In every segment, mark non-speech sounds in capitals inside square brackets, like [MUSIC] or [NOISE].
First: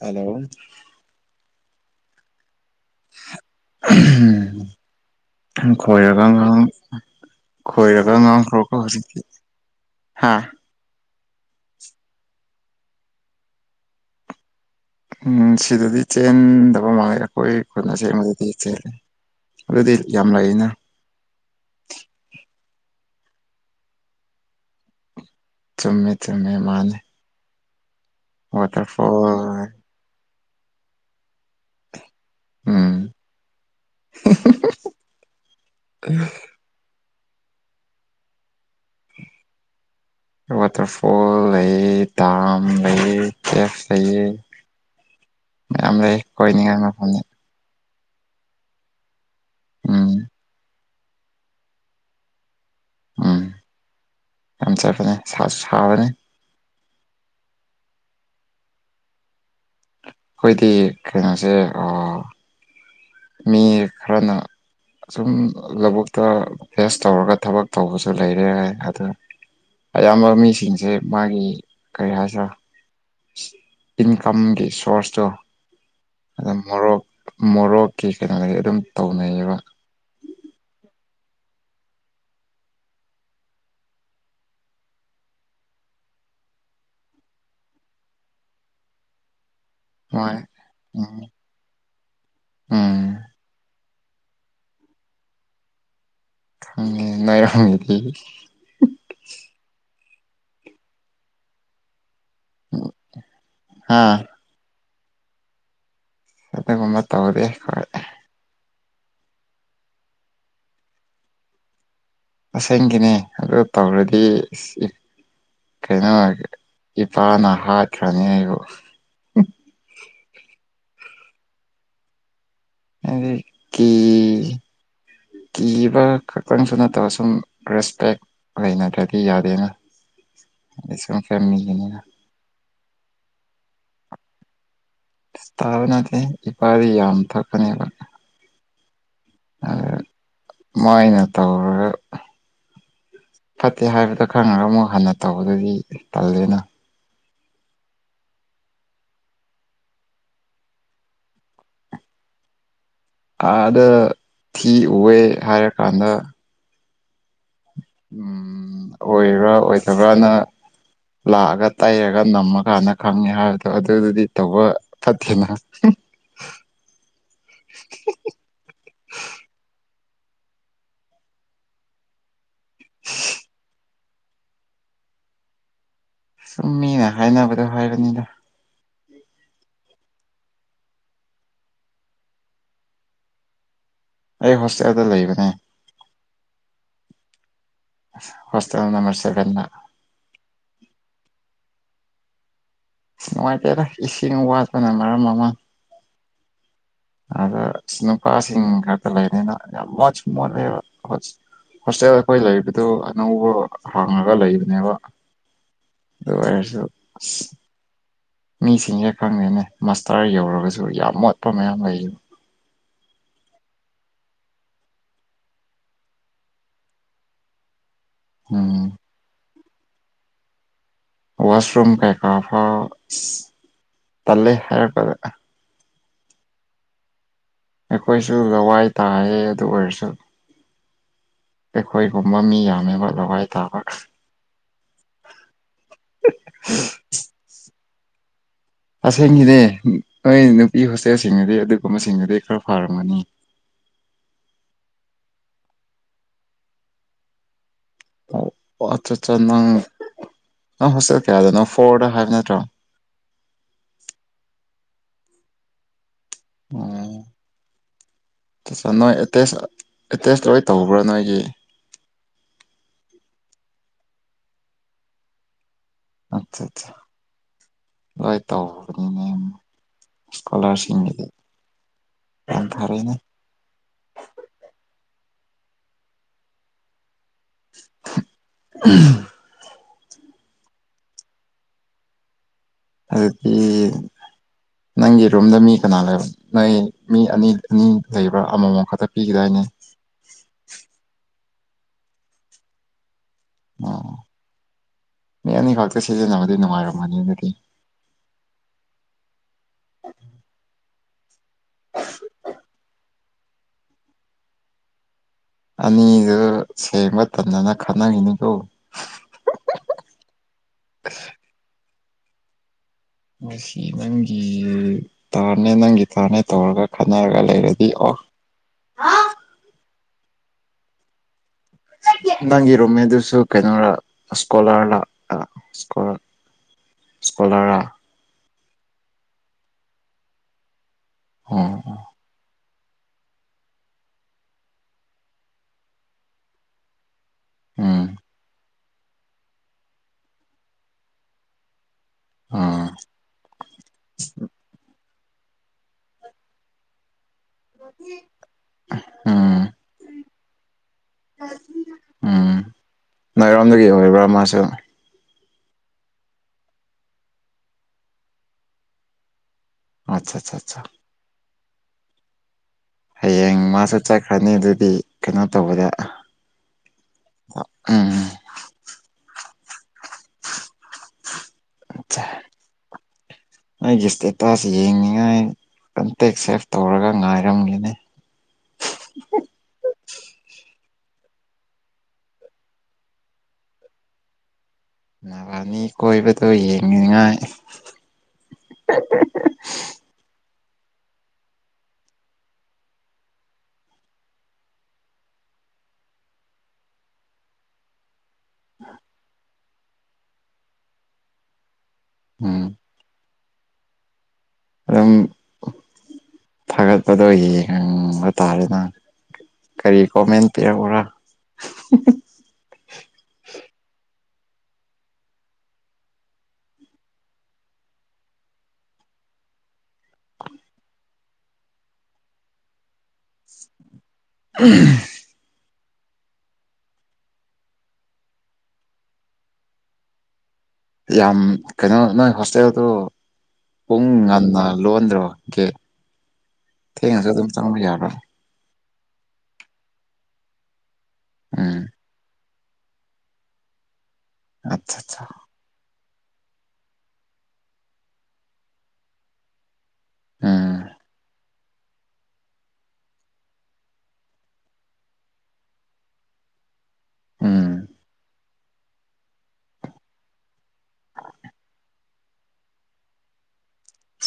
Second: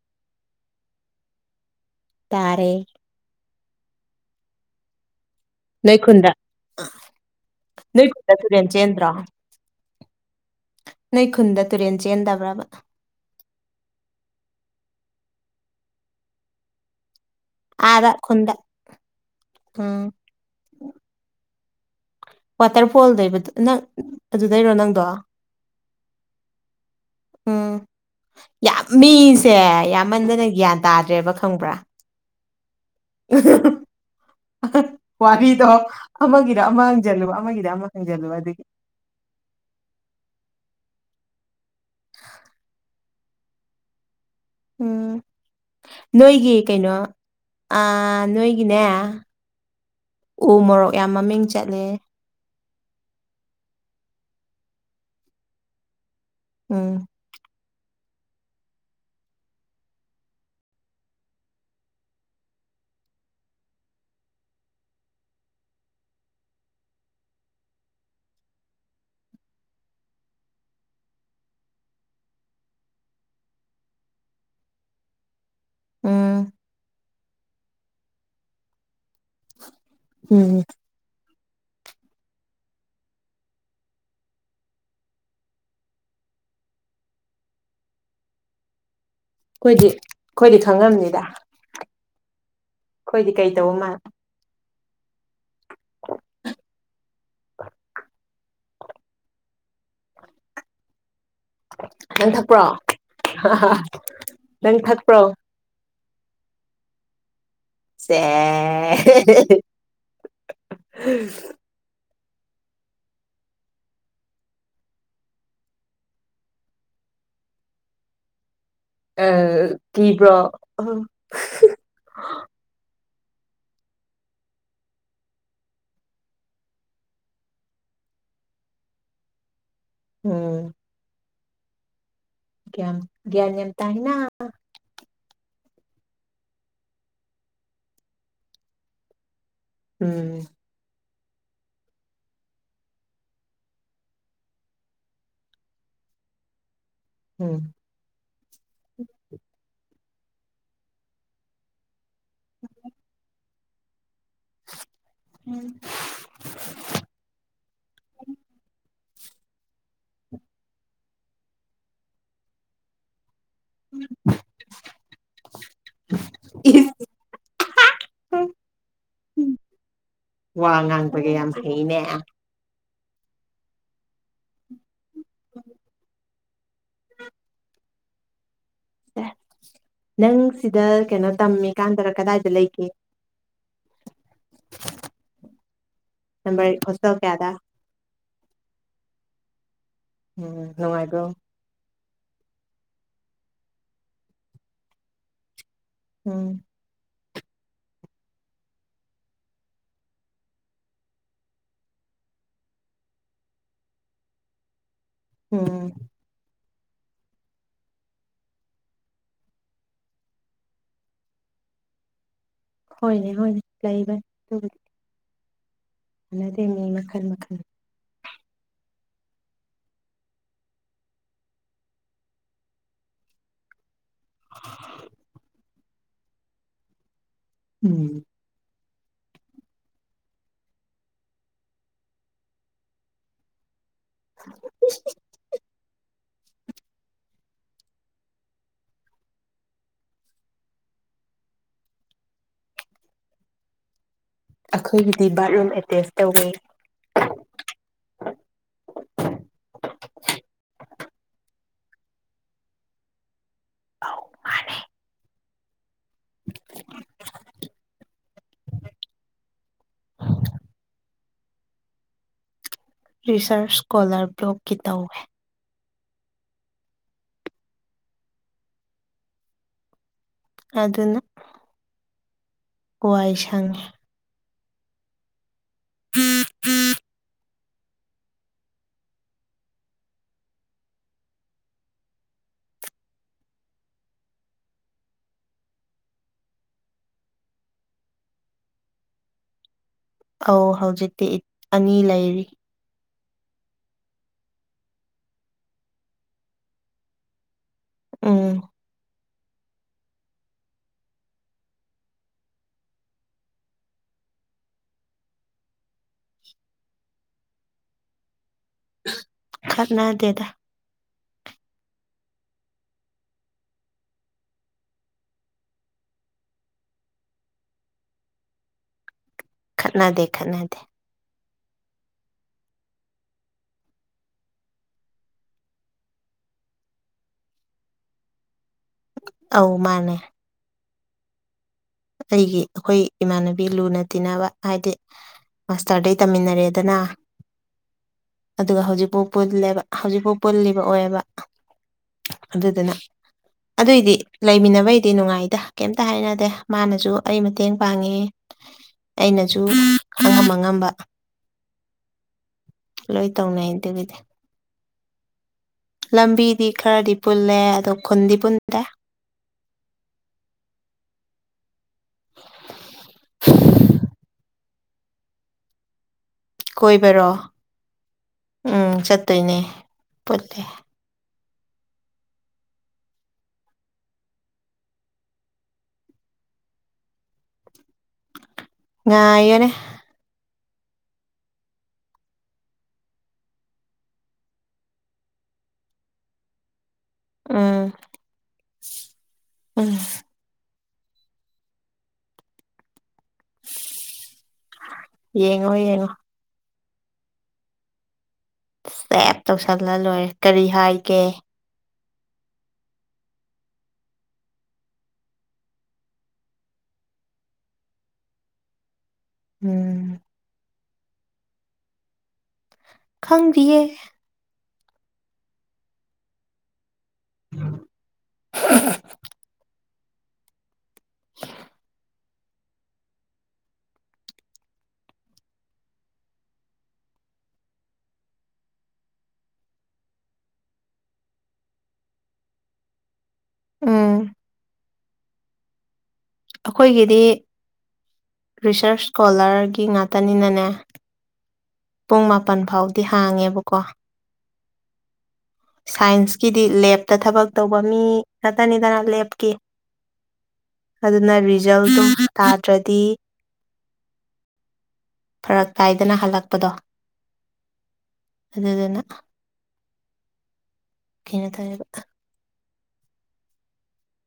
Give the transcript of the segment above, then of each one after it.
hello ꯇꯥꯔꯦ ꯍ ꯅꯣꯏ ꯈꯨꯟꯗ ꯈꯣꯏꯔꯒꯥꯡ ꯅꯣꯏ ꯈꯣꯏꯔꯒ ꯈꯨꯟꯗ ꯇꯨꯔꯦꯟ ꯉꯥꯡꯈ꯭ꯔꯒ ꯆꯦꯟꯗ꯭ꯔꯣ ꯍꯧꯖꯤꯛꯤ ꯍꯥꯥ ꯅꯣꯏ ꯈꯨꯟꯗ ꯇꯨꯔꯦꯟ ꯆꯦꯟꯗꯕ꯭ꯔꯕ ꯎꯝ ꯁꯤꯗꯗꯤ ꯆꯦꯟꯗꯕ ꯃꯥꯡꯉꯦ ꯑꯩꯈꯣꯏ ꯈꯨꯠ ꯑꯥꯗ ꯈꯨꯟꯗ ꯑꯁꯦꯡꯕꯗꯗꯤ ꯆꯦꯂꯦ ꯑꯗꯨꯗꯤ ꯎꯝ ꯌꯥꯝ ꯂꯩꯩꯅ ꯐꯣꯜꯗꯕꯗ ꯅꯪ ꯑꯗꯨꯗꯩꯔꯣ ꯅꯪꯗꯣ ꯆꯨꯝꯃꯦ ꯆꯨꯝꯃꯦ ꯃꯥꯅꯦ ꯎꯝ ꯌꯥꯝ ꯃꯤꯁꯦ ꯋꯥꯇꯔꯐꯣꯜ ꯌꯥꯝꯃꯟꯗꯅ ꯒ꯭ꯌꯥꯟ ꯇꯥꯗ꯭ꯔꯦꯕ ꯈꯪꯕ꯭ꯔꯥ ꯎꯝ ꯋꯥꯔꯤꯗꯣ ꯑꯃꯒꯤꯔ ꯑꯃꯒꯤ ꯍ ꯆꯜꯂꯨ ꯑꯃꯒꯤꯗꯤ ꯑꯃ ꯈꯪꯖꯜꯂꯨꯕ ꯑꯗꯨꯗꯒꯤ [UNINTELLIGIBLE] ꯋꯥꯇꯔꯐꯣꯜ ꯂꯩꯌꯦ ꯗꯥꯝ ꯂꯩꯌꯦ ꯀꯦ ꯂꯩꯌꯦ ꯎꯝ ꯃꯌꯥꯝ ꯂꯩ ꯅꯣꯏꯒꯤ ꯀꯣꯏꯅꯤꯡꯉꯥꯏ ꯀꯩꯅꯣ ꯃꯐꯝꯅꯤ ꯅꯣꯏꯒꯤꯅꯦ ꯎꯝ ꯎ ꯃꯣꯔꯣꯛ ꯌꯥꯝ ꯃꯃꯤꯡ ꯆꯠꯂꯦ ꯎꯝ ꯌꯥꯝ ꯆꯠꯄꯅꯤ ꯁꯥꯕꯅꯤ ꯎꯝ ꯑꯩꯈꯣꯏꯗꯤ ꯀꯩꯅꯣꯁꯦ ꯃꯤ ꯈꯔꯅ ꯁꯁꯨꯝ ꯂꯧꯕꯨꯛꯇ ꯐꯦꯁ ꯇꯧꯔꯒ ꯊꯕꯛ ꯇꯧꯕꯁꯨ ꯂꯩꯔꯦ ꯍꯥꯏ ꯑ ꯑꯌꯥꯝꯕ ꯃꯤꯁꯤꯡꯁꯦ ꯃꯥꯒꯤ ꯀꯔꯤ ꯍꯥꯏꯁꯤꯔꯥ ꯏꯟꯀꯝꯒꯤ ꯁꯣꯔꯁꯇꯣ ꯎꯝ ꯑꯗ ꯃꯣꯔꯣꯛ ꯃꯣꯔꯣꯛꯀꯤ ꯀꯩꯅꯣꯗꯤ ꯑꯗꯨꯝ ꯇꯧꯅꯩꯌꯦꯕ ꯎꯝ ꯑꯩꯈꯣꯏꯗꯤ ꯃꯣꯏ ꯑꯩꯈꯣꯏꯗꯤ ꯈꯪꯉꯕꯅꯤꯗ ꯎꯝ ꯎꯝ ꯑꯩꯈꯣꯏꯗꯤ ꯀꯩ ꯇꯧꯕ ꯃꯥꯜꯂꯦ ꯪꯔ [UNINTELLIGIBLE] ꯅꯪ ꯊꯛꯄ꯭ꯔꯣ ꯍꯥ ꯅꯪ ꯊꯛꯄ꯭ꯔꯣ ꯑꯗꯨꯒꯨꯝꯕ ꯇꯧꯗꯤ ꯍꯣꯏ ꯑꯦ ꯑꯁꯪꯒꯤꯅꯦ ꯑꯗꯨ ꯇꯧꯔꯗꯤ ꯀꯩꯅꯣ ꯏꯄꯥꯅ ꯍꯥꯠꯈ꯭ꯔꯅꯤ ꯑꯩꯕꯨ ꯑ ꯇꯤꯕ꯭ꯔꯥ ꯑꯗꯨꯠꯇ ꯀꯤꯕ ꯈꯛꯇꯪꯁꯨ ꯅꯠꯇꯕ ꯁꯨꯝ ꯔꯦꯁꯄꯦꯛ ꯂꯩꯅꯗ꯭ꯔꯗꯤ ꯌꯥꯗꯦꯅ ꯎꯝ ꯐꯃꯤꯒꯤꯅꯤꯅ ꯌꯥꯝꯝ ꯇ ꯍꯥꯏꯅ ꯁꯊꯥꯕꯅꯥꯗ ꯏꯕꯔꯤ ꯌꯥꯅꯊꯀꯅꯤꯕ ꯎꯝ ꯇꯧꯔ ꯐꯠꯇꯦ ꯍꯥꯏꯕꯗꯣ ꯈꯪꯉꯒ ꯑꯃꯨꯛ ꯍꯟꯅ ꯇꯧꯕꯗꯨꯗꯤ ꯇꯜꯜꯂꯤꯦꯅ ꯎꯝ ꯎ ꯑꯥꯗ ꯊꯤ ꯎꯑꯦ ꯍꯥꯏꯔꯀꯥꯟꯗ ꯎ ꯎꯝ ꯑꯣꯏꯕ꯭ꯔꯥ ꯑꯣꯏꯗꯕ꯭ꯔꯥꯅ ꯂꯥꯛꯑꯒ ꯇꯩꯔꯒ ꯅꯝꯃꯀꯥꯟꯗ ꯈꯪꯉꯦ ꯍꯥꯏꯕꯗꯨ ꯑ ꯑꯗꯨꯗꯨꯗꯤ ꯇꯧꯕ ꯐꯠꯇꯦꯅ ꯏꯁ, [UNINTELLIGIBLE] ꯋꯥ ꯉꯥꯡꯕꯒꯦ ꯌꯥꯝ ꯍꯩꯅꯦ [UNINTELLIGIBLE] ꯁꯨꯝ ꯃꯤꯅ ꯍꯥꯏꯅꯕꯗꯣ ꯍꯥꯏꯕꯅꯤꯗ ꯑꯦ ꯅꯪ ꯁꯤꯗ ꯀꯩꯅꯣ ꯇꯝꯃꯤꯀꯥꯟꯗꯔ ꯀꯗꯥꯏꯗ ꯂꯩꯒꯦ ꯑꯩ ꯍꯣꯁꯇꯦꯜꯗ ꯂꯩꯕꯅꯦ ꯅꯝꯕꯔ ꯍꯧꯁ ꯀꯌꯥꯗ ꯍꯁ ꯅꯝꯕꯁꯕꯅ ꯎꯝ ꯅꯨꯡꯉꯥꯏꯗꯣ ꯅꯨꯡꯉꯥꯏꯇꯦꯗ ꯏꯁꯤꯡ ꯋꯥꯠꯄꯅ ꯃꯔꯝ ꯃꯃꯥꯡ ꯎꯝ ꯑꯗ ꯁꯤ ꯅꯨꯨꯄꯥꯁꯤꯡ ꯈꯔꯗ ꯂꯩꯅꯤꯅ ꯌꯥꯝ ꯃꯣꯠ ꯃꯣꯠꯂꯦꯕ ꯍꯣꯁꯇꯦꯜ ꯑꯩꯈꯣꯏ ꯂꯩꯔꯤꯕꯕꯗꯨ ꯑꯅꯧꯕ ꯍꯥꯡꯉꯒ ꯂꯩꯕꯅꯦꯕ ꯎꯝ ꯑꯗꯨꯁꯨꯁꯨ ꯃꯤꯁꯤꯡꯁꯦ ꯈꯪꯗꯦꯅꯦ ꯃꯁꯇꯔ ꯌꯧꯔꯒꯁꯨ ꯌꯥꯝ ꯃꯣꯠꯄ ꯃꯌꯥꯝ ꯂꯩꯌꯦ ꯍꯣꯏꯅꯦ ꯍꯣꯏꯅꯦ ꯂꯩꯕꯅꯤ ꯑꯗꯨꯕꯨꯗꯤ ꯑꯗꯤꯅꯦ ꯃꯈꯜ ꯃꯈꯜ ꯎꯝ ꯋꯥꯁꯔꯨꯝ ꯀꯩꯀꯥꯐ ꯇꯜꯂꯦ ꯍꯥꯏꯔꯛꯀꯗ ꯎꯝ ꯑꯩꯈꯣꯏꯁꯨ ꯂꯋꯥꯏ ꯇꯥꯌꯦ ꯑꯗꯨ ꯑꯣꯏꯔꯁꯨ ꯑꯩꯈꯣꯏꯒꯨꯝꯕ ꯃꯤ ꯌꯥꯝꯃꯦꯕ ꯂꯋꯥꯏ ꯇꯥꯕꯒ [UNINTELLIGIBLE] [UNINTELLIGIBLE] ꯑꯁꯦꯡꯒꯤꯅꯦ ꯅꯣꯏ ꯅꯨꯄꯤ ꯍꯣꯁꯇꯦꯜꯁꯤꯡꯗꯨꯗꯤ ꯑꯗꯨꯒꯨꯝꯕꯁꯤꯡꯗꯨꯗꯤ ꯈꯔ ꯐꯔꯝꯒꯅꯤ [UNINTELLIGIBLE] ꯑꯩꯈꯣꯏꯒꯤꯗꯤ ꯕꯥꯠꯔꯨꯝ ꯑꯦꯇꯦꯁ ꯇꯧꯋꯤ ꯑꯠꯆꯥ ꯑꯠꯆꯥ ꯅꯪ ꯅꯪ ꯍꯣꯁꯇꯦꯜ ꯀꯌꯥꯗꯅꯣ ꯐꯣꯔꯗ ꯍꯥꯏꯕ ꯅꯠꯇ꯭ꯔꯣ ꯑ ꯑꯣꯝ ꯅꯣꯏ ꯑꯦꯇꯦꯁ ꯑꯦꯇꯦꯁ ꯂꯣꯏ ꯇꯧꯕ꯭ꯔꯥ ꯅꯣꯏꯒꯤ ꯔꯤꯁꯔꯁ ꯁꯀꯣꯂꯥꯔ ꯕꯣꯛꯀꯤ ꯇꯧꯋꯦ ꯑꯠꯆꯥ ꯑꯠꯆꯥ ꯂꯣꯏ ꯇꯧꯕꯅꯤꯅꯦ ꯏꯁꯀꯣꯂꯔꯁꯤꯞꯗꯤ ꯀꯋꯥꯏꯁꯪ ꯎꯝ ꯎꯝ [UNINTELLIGIBLE] ꯑꯗꯨꯛꯇ ꯅꯪꯒꯤ ꯔꯨꯝꯗ ꯃꯤ ꯀꯅꯥ ꯂꯩꯕ ꯅꯣꯏ ꯃꯤ ꯑꯅꯤ ꯑꯅꯤ ꯂꯩꯕ꯭ꯔꯥ ꯑꯃꯃꯝ ꯈꯛꯇ ꯄꯤꯈꯤꯗꯏꯅꯤ ꯑ ꯑꯧ ꯍꯧꯖꯤꯛꯇꯤ ꯑꯅꯤ ꯂꯩꯔꯤ ꯑꯣ ꯃꯤ ꯑꯅꯤꯈꯛꯇ ꯁꯤꯖꯤꯟꯅꯕꯗꯤ ꯅꯨꯡꯉꯥꯏꯔꯝꯃꯅꯤ ꯑꯗꯨꯗꯤ ꯎꯝ ꯑꯅꯤꯗꯨ ꯁꯦꯡꯕ ꯇꯗꯅ ꯈꯅꯈꯤꯤꯅꯤꯀꯣ ꯈꯔꯅꯥ ꯗꯦꯗ [INAUDIBLE] ꯃꯁꯤ ꯅꯪꯒꯤ ꯇꯥꯔꯅꯦ ꯅꯪꯒꯤ ꯇꯔꯅꯦ ꯇꯧꯔꯒ ꯈꯟꯅꯔꯒ ꯂꯩꯔꯗꯤ ꯑꯣ ꯑ ꯈꯠꯅꯗꯦ ꯈꯠꯅꯗꯦ [INAUDIBLE] ꯅꯪꯒꯤ ꯔꯨꯝꯃꯦꯗꯨꯁꯨ ꯀꯩꯅꯣꯔꯥ ꯏꯁꯀꯣꯂꯔ ꯂꯀꯣ ꯁ꯭ꯀꯣꯂꯔꯥ ꯑ ꯃꯥꯅꯦ ꯑꯣ ꯑꯩꯒꯤ ꯑꯩꯈꯣꯏ ꯏꯃꯥꯟꯅꯕꯤ ꯂꯨꯅ ꯇꯤꯟꯅꯕ ꯍꯥꯏꯗꯤ ꯃꯥꯁꯇꯔꯗꯩ ꯇꯝꯃꯤꯟꯅꯔꯦꯗꯅ ꯎꯝ ꯑꯗꯨꯒ ꯍꯧꯖꯤꯛꯐꯥꯎ ꯄꯨꯜꯂꯦꯕ ꯍꯧꯖꯤꯛꯐꯥꯎ ꯄꯨꯜꯂꯤꯕ ꯑꯣꯏꯌꯦꯕ ꯑꯥ ꯑꯗꯨꯗꯨꯅ ꯑꯗꯨꯏꯗꯤ ꯂꯩꯃꯤꯟꯅꯕꯩꯗꯤ ꯅꯨꯡꯉꯥꯏꯗ ꯀꯩꯇ ꯍꯥꯏꯅꯗꯦ ꯃꯥꯅꯁꯨ ꯑꯩ ꯃꯇꯦꯡ ꯄꯥꯡꯉꯦ ꯑꯩꯅꯁꯨ ꯎꯝ ꯈꯪꯉꯝꯃꯉꯝꯕ ꯎꯝ ꯇꯧꯅꯩ ꯔꯣꯝꯗꯒꯤ ꯑꯗꯨꯒꯤꯗꯤ ꯑꯣꯏꯕ꯭ꯔꯥ ꯃꯥꯁꯨ ꯂꯝꯕꯤꯗꯤ ꯈꯔꯗꯤ ꯄꯨꯜꯂꯦ ꯑꯗꯣ ꯈꯨꯟꯗꯤ ꯄꯨꯟꯗꯦ ꯑꯆꯥ ꯑꯆꯥ ꯑ ꯍꯌꯦꯡ ꯃꯥꯁꯨ ꯆꯠꯈ꯭ꯔꯅꯤ ꯑꯗꯨꯗꯤ ꯀꯩꯅꯣ ꯇꯧꯕꯗ ꯀꯣꯏꯕꯔꯣ ꯎꯝ ꯎꯝ ꯆꯠꯇꯣꯏꯅꯦ ꯄꯨꯂꯦ ꯆ ꯑꯩꯒꯤ ꯏꯁꯇꯦꯇꯥꯁ ꯌꯦꯡꯅꯤꯡꯉꯥꯏ ꯀꯟꯇꯦꯛ ꯁꯦꯞ ꯇꯧꯔꯒ ꯉꯥꯏꯔꯝꯒꯅꯤ ꯉꯥꯏꯅꯦ ꯑꯅꯤ ꯀꯣꯏꯕꯗꯏꯌꯦ ꯎꯝ ꯎꯝ ꯌꯦꯡꯉꯣ ꯌꯦꯡꯉꯣ ꯁꯦꯞ ꯇꯧꯁꯜꯂ ꯂꯣꯏꯔꯦ ꯀꯔꯤ ꯍꯥꯏꯒꯦ ꯎꯝ ꯑꯗꯨꯝ ꯐꯒꯠꯄꯗꯣ ꯌꯦꯡꯪꯕ ꯇꯥꯔꯦꯅ ꯀꯔꯤ ꯎꯝ ꯀꯣꯃꯦꯟ ꯄꯤꯔꯕ꯭ꯔꯥ ꯈꯪꯗꯤꯌꯦ [INAUDIBLE] [INAUDIBLE] [INAUDIBLE] ꯌꯥꯝ ꯀꯩꯅꯣ ꯅꯣꯏ ꯍꯣꯁꯇꯦꯜꯗ ꯄꯨꯡ ꯎꯝ ꯉꯟꯅ ꯂꯣꯟꯗ꯭ꯔꯣ ꯀꯦ ꯊꯦꯡꯅꯁꯨ ꯑꯩꯈꯣꯏꯒꯤꯗꯤ ꯑꯗꯨꯝ ꯆꯪꯕ ꯌꯥꯕ꯭ꯔꯣ ꯔꯤꯁꯔꯁ ꯁ꯭ꯀꯣꯂꯔꯒꯤ ꯉꯥꯛꯇꯅꯤꯅꯅꯦ ꯎꯝ ꯄꯨꯡ ꯃꯥꯄꯜ ꯐꯥꯎꯗꯤ ꯍꯥꯡꯉꯦꯕꯀꯣ ꯑꯆꯥ ꯑꯆꯥ ꯁꯥꯏꯟꯁꯀꯤꯗꯤ ꯂꯦꯞꯇ ꯊꯕꯛ ꯇꯧꯕ ꯃꯤ ꯈꯛꯇꯅꯤꯗꯅ ꯂꯦꯞꯀꯤ ꯎꯝ ꯑꯗꯨꯅ ꯔꯤꯖꯜꯇꯣ ꯇꯥꯗ꯭ꯔꯗꯤ ꯐꯔꯛ ꯀꯥꯏꯗꯅ ꯍꯜꯂꯛꯄꯗꯣ ꯎꯝ ꯑꯗꯨꯗꯗꯅ ꯀꯅ ꯇꯕ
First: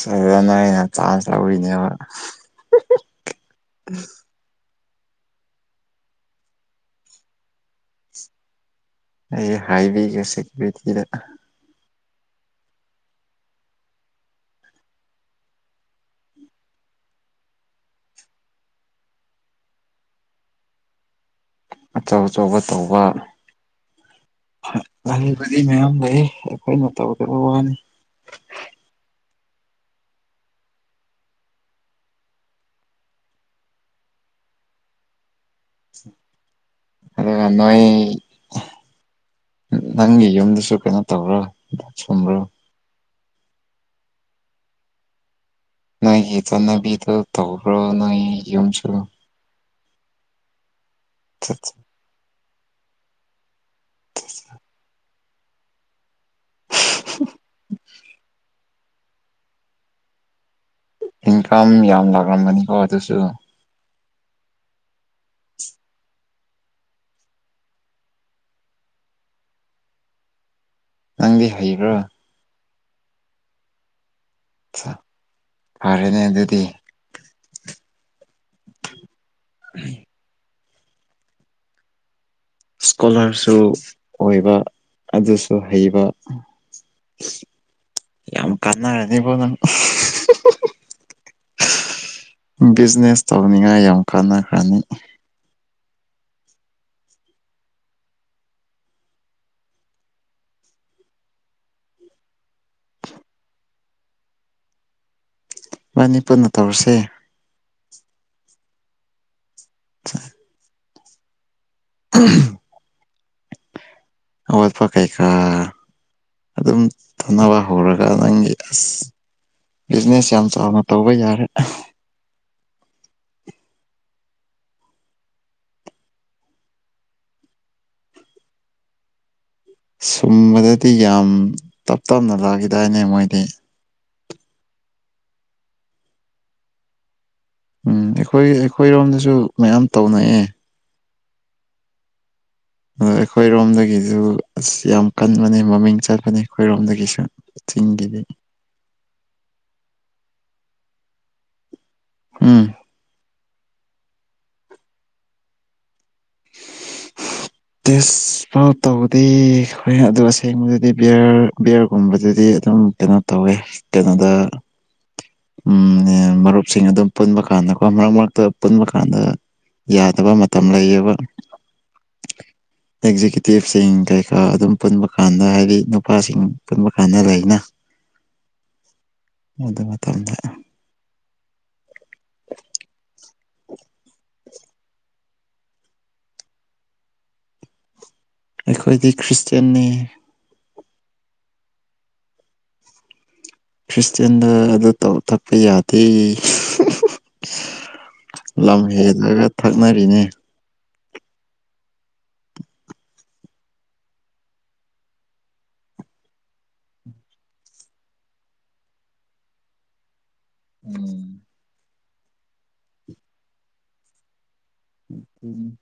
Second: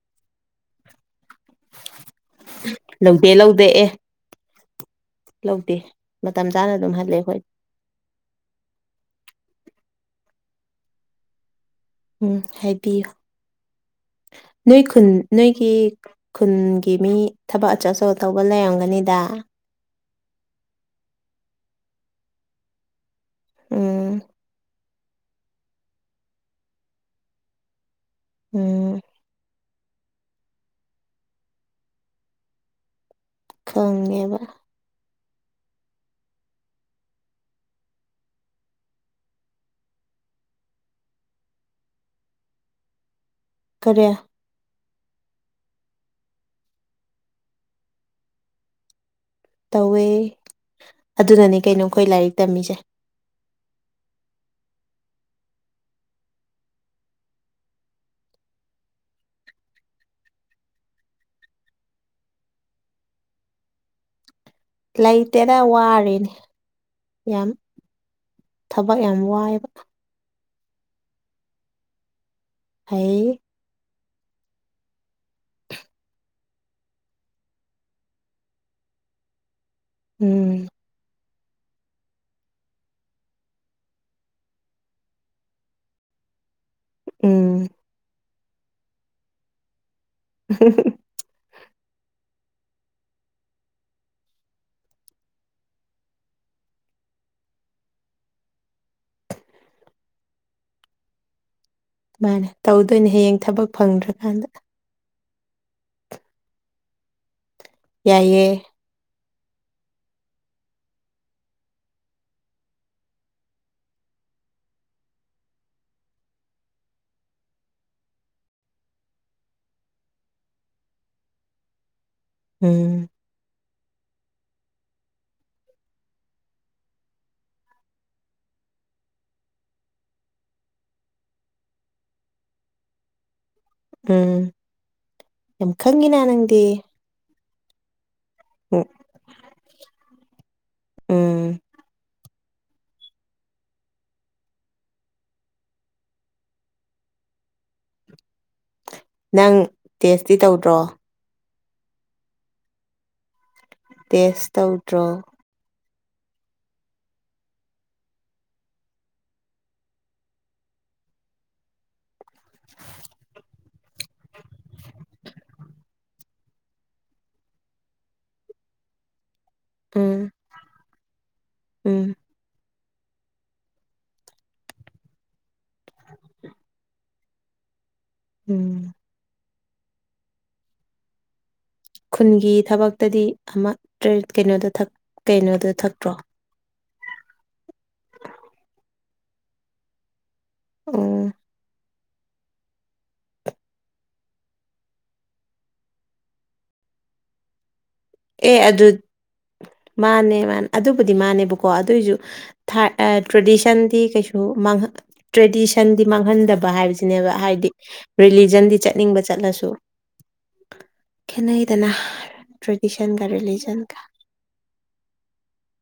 ꯁꯖꯅ ꯑꯩꯅ ꯆꯥꯟꯁ ꯇꯧꯤꯅꯦꯕ ꯂꯧꯗꯦ ꯂꯧꯗꯦ ꯑꯦ ꯂꯧꯗꯦ ꯃꯇꯝ ꯆꯥꯅ ꯑꯗꯨꯝ ꯍꯜꯂꯦ ꯍꯣꯏ ꯑꯩ ꯍꯥꯏꯕꯤꯒꯦ ꯁꯦꯀ꯭ꯌꯨꯔꯤꯇꯤꯗ ꯎꯝ ꯍꯥꯏꯕꯤꯌꯨ [INAUDIBLE] ꯅꯣꯏ ꯈꯨꯟ ꯅꯣꯏꯒꯤ ꯈꯨꯟꯒꯤ ꯃꯤ ꯊꯕꯛ ꯑꯆꯧ ꯑꯆꯧ ꯇꯧꯕ ꯂꯩꯔꯝꯒꯅꯤꯗ ꯑꯥ ꯑꯆꯧ ꯑꯆꯧꯕ ꯇꯧꯕ ꯎꯝ ꯑꯩꯕꯔꯤ ꯃꯌꯥꯝ ꯂꯩ ꯑꯩꯈꯣꯏꯅ ꯇꯧꯗꯕ ꯋꯥꯅꯤ ꯎꯝ ꯈꯪꯉꯦꯕ ꯑꯗ ꯉ ꯅꯣꯣꯏ ꯅꯪꯒꯤ ꯌꯨꯝꯗꯁꯨ ꯀꯩꯅꯣ ꯇꯧꯔꯣ ꯁꯨꯝꯕ꯭ꯔꯣ ꯀꯔꯦ ꯅꯣꯏꯒꯤ ꯆꯠꯅꯕꯤꯗꯣ ꯇꯧꯕ꯭ꯔꯣ ꯅꯣꯏ ꯌꯨꯝꯁꯨ ꯇꯧꯋꯦ ꯑꯗꯨꯅꯅꯦ ꯀꯩꯅꯣ ꯑꯩꯈꯣꯏ ꯂꯥꯏꯔꯤꯛ ꯇꯝꯃꯤꯁꯦ ꯏꯟꯀꯝ ꯌꯥꯝ ꯂꯥꯛꯂꯝꯒꯅꯤꯀꯣ ꯑꯗꯨꯁꯨ ꯂꯩꯇꯦꯅ ꯋꯥꯔꯅꯦ ꯌꯥꯝ ꯊꯕꯛ ꯌꯥꯝ ꯋꯥꯏꯕ ꯅꯪꯗꯤ ꯍꯩꯕ꯭ꯔꯣ ꯍꯥ ꯐꯔꯦꯅꯦ ꯑꯗꯨꯗꯤ ꯎꯝ ꯏꯁꯀꯣꯂꯥꯔꯁꯨ ꯑꯣꯏꯕ ꯑꯗꯨꯁꯨ ꯍꯩꯕ ꯎꯝ ꯌꯥꯝ ꯀꯟꯅ ꯍꯥꯏꯅꯤ ꯄꯅ [UNINTELLIGIBLE] ꯕꯤꯖꯤꯅꯦꯁ ꯇꯧꯅꯤꯡꯉꯥꯏ ꯌꯥꯝ ꯀꯥꯟꯅꯈ꯭ꯔꯅꯤ ꯁꯨꯃꯥꯏꯅ ꯇꯧꯗꯣꯏꯅꯦ ꯍꯌꯦꯡ ꯊꯕꯛ ꯐꯪꯗ꯭ꯔꯀꯥꯟꯗ ꯃꯅꯤ ꯄꯨꯟꯅ ꯇꯧꯔꯁꯦ ꯌꯥꯏꯌꯦ [UNINTELLIGIBLE] [UNINTELLIGIBLE] ꯑꯠ ꯄ ꯀꯥꯏ ꯀꯥ ꯑꯗꯨꯝ ꯇꯧꯅꯕ ꯍꯧꯔꯒ ꯅꯪꯒꯤ ꯑꯁ ꯕꯤꯖꯤꯅꯦꯁ ꯌꯥꯝ ꯆꯥꯎꯅ ꯇꯧꯕ ꯌꯥꯔꯦ ꯎꯝ ꯁꯨꯝꯕꯗꯗꯤ ꯌꯥꯝ ꯇꯞ ꯇꯞꯅ ꯂꯥꯛꯈꯤꯗꯥꯏꯅꯦ ꯃꯣꯏꯗꯤ ꯎꯝ ꯌꯥꯝ ꯈꯪꯉꯤꯅ ꯅꯪꯗꯤ ꯎꯝ ꯑꯩꯈꯣꯏ ꯎꯝ ꯑꯩꯈꯣꯏꯔꯣꯝꯗꯁꯨ ꯃꯌꯥꯝ ꯇꯧꯅꯑꯦ ꯎꯝ ꯑ ꯑꯩꯈꯣꯏꯔꯣꯝꯗꯒꯤꯁꯨ ꯑꯁ ꯌꯥꯝ ꯀꯟꯕꯅꯦ ꯃꯃꯤꯡ ꯆꯠꯄꯅꯦ ꯑꯩꯈꯣꯏꯔꯣꯝꯗꯒꯤꯁꯨ ꯒꯤꯗꯤ ꯅꯪ ꯇꯦꯁꯇꯤ ꯇꯧꯗ꯭ꯔꯣ ꯎꯝ ꯇꯦꯁ ꯇꯧꯗ꯭ꯔꯣ ꯇꯦꯁ ꯐꯥꯎ ꯇꯧꯕꯗꯤ ꯍ ꯑꯗꯨ ꯑꯁꯦꯡꯕꯗꯨꯗꯤ ꯕꯤꯌꯔ ꯕꯤꯌꯔꯒꯨꯝꯕꯗꯨꯗꯤ ꯑꯗꯨꯝ ꯀꯩꯅꯣ ꯇꯧꯋꯦ ꯀꯩꯅꯣꯗ ꯎꯝ ꯃꯔꯨꯞꯁꯤꯡ ꯑꯗꯨꯝ ꯄꯨꯟꯕ ꯀꯥꯟꯗ ꯀꯣ ꯃꯔꯛ ꯃꯔꯛꯇ ꯄꯨꯟꯕ ꯀꯥꯟꯗ ꯎꯝ ꯌꯥꯗꯕ ꯃꯇꯝ ꯂꯩꯌꯦꯕ ꯎꯝ ꯑꯦꯛꯖꯤꯀ꯭ꯌꯨꯇꯤꯚꯁꯤꯡ ꯀꯩꯀꯥ ꯑꯗꯨꯝ ꯄꯨꯟꯕ ꯀꯥꯟꯗ ꯍꯥꯏꯗꯤ ꯅꯨꯄꯥꯁꯤꯡ ꯄꯨꯟꯕ ꯀ ꯐꯅꯔꯅ ꯎꯝ ꯃꯗꯃ ꯇꯔꯗ ꯈꯨꯟꯒꯤ ꯊꯕꯛꯇꯗꯤ ꯑꯃ ꯀꯩꯅꯣꯗ ꯀꯩꯅꯣꯗ ꯊꯛꯇ꯭ꯔꯣ ꯑꯩꯈꯣꯏꯗꯤ ꯈ꯭ꯔꯤꯁꯇꯌꯥꯟꯅꯤ ꯑꯣ ꯈ꯭ꯔꯤꯁꯇꯦꯟꯗ ꯑꯗꯨ ꯊꯛꯄ ꯌꯥꯗꯦ ꯑꯦ ꯂꯝ ꯑꯗꯨ ꯍꯦꯂꯂꯒ ꯊꯛꯅꯔꯤꯅꯤ ꯄꯨꯕꯨꯗꯤ ꯃꯥꯥꯟꯅꯦꯕꯀꯣ ꯑꯗꯨꯑꯣꯏꯁꯨ ꯇ꯭ꯔꯦꯗꯤꯁꯟꯗꯤ ꯀꯩꯁꯨꯥꯡ ꯇ꯭ꯔꯦꯗꯤꯁꯟ ꯗꯤ ꯃꯥꯡꯍꯟꯗꯕ ꯍꯥꯏꯕꯁꯤꯅꯦꯕ ꯍꯥꯏꯗꯤ ꯔꯤꯂꯤꯖꯟꯗꯤ ꯆꯠꯅꯤꯡꯕ ꯆꯠꯂꯁꯨ ꯎꯝ ꯈꯅꯏ ꯇꯅꯥꯍ ꯇ꯭ꯔꯦꯗꯤꯁꯟ ꯀ ꯔꯂꯤꯖꯟ ꯀ ꯎꯝ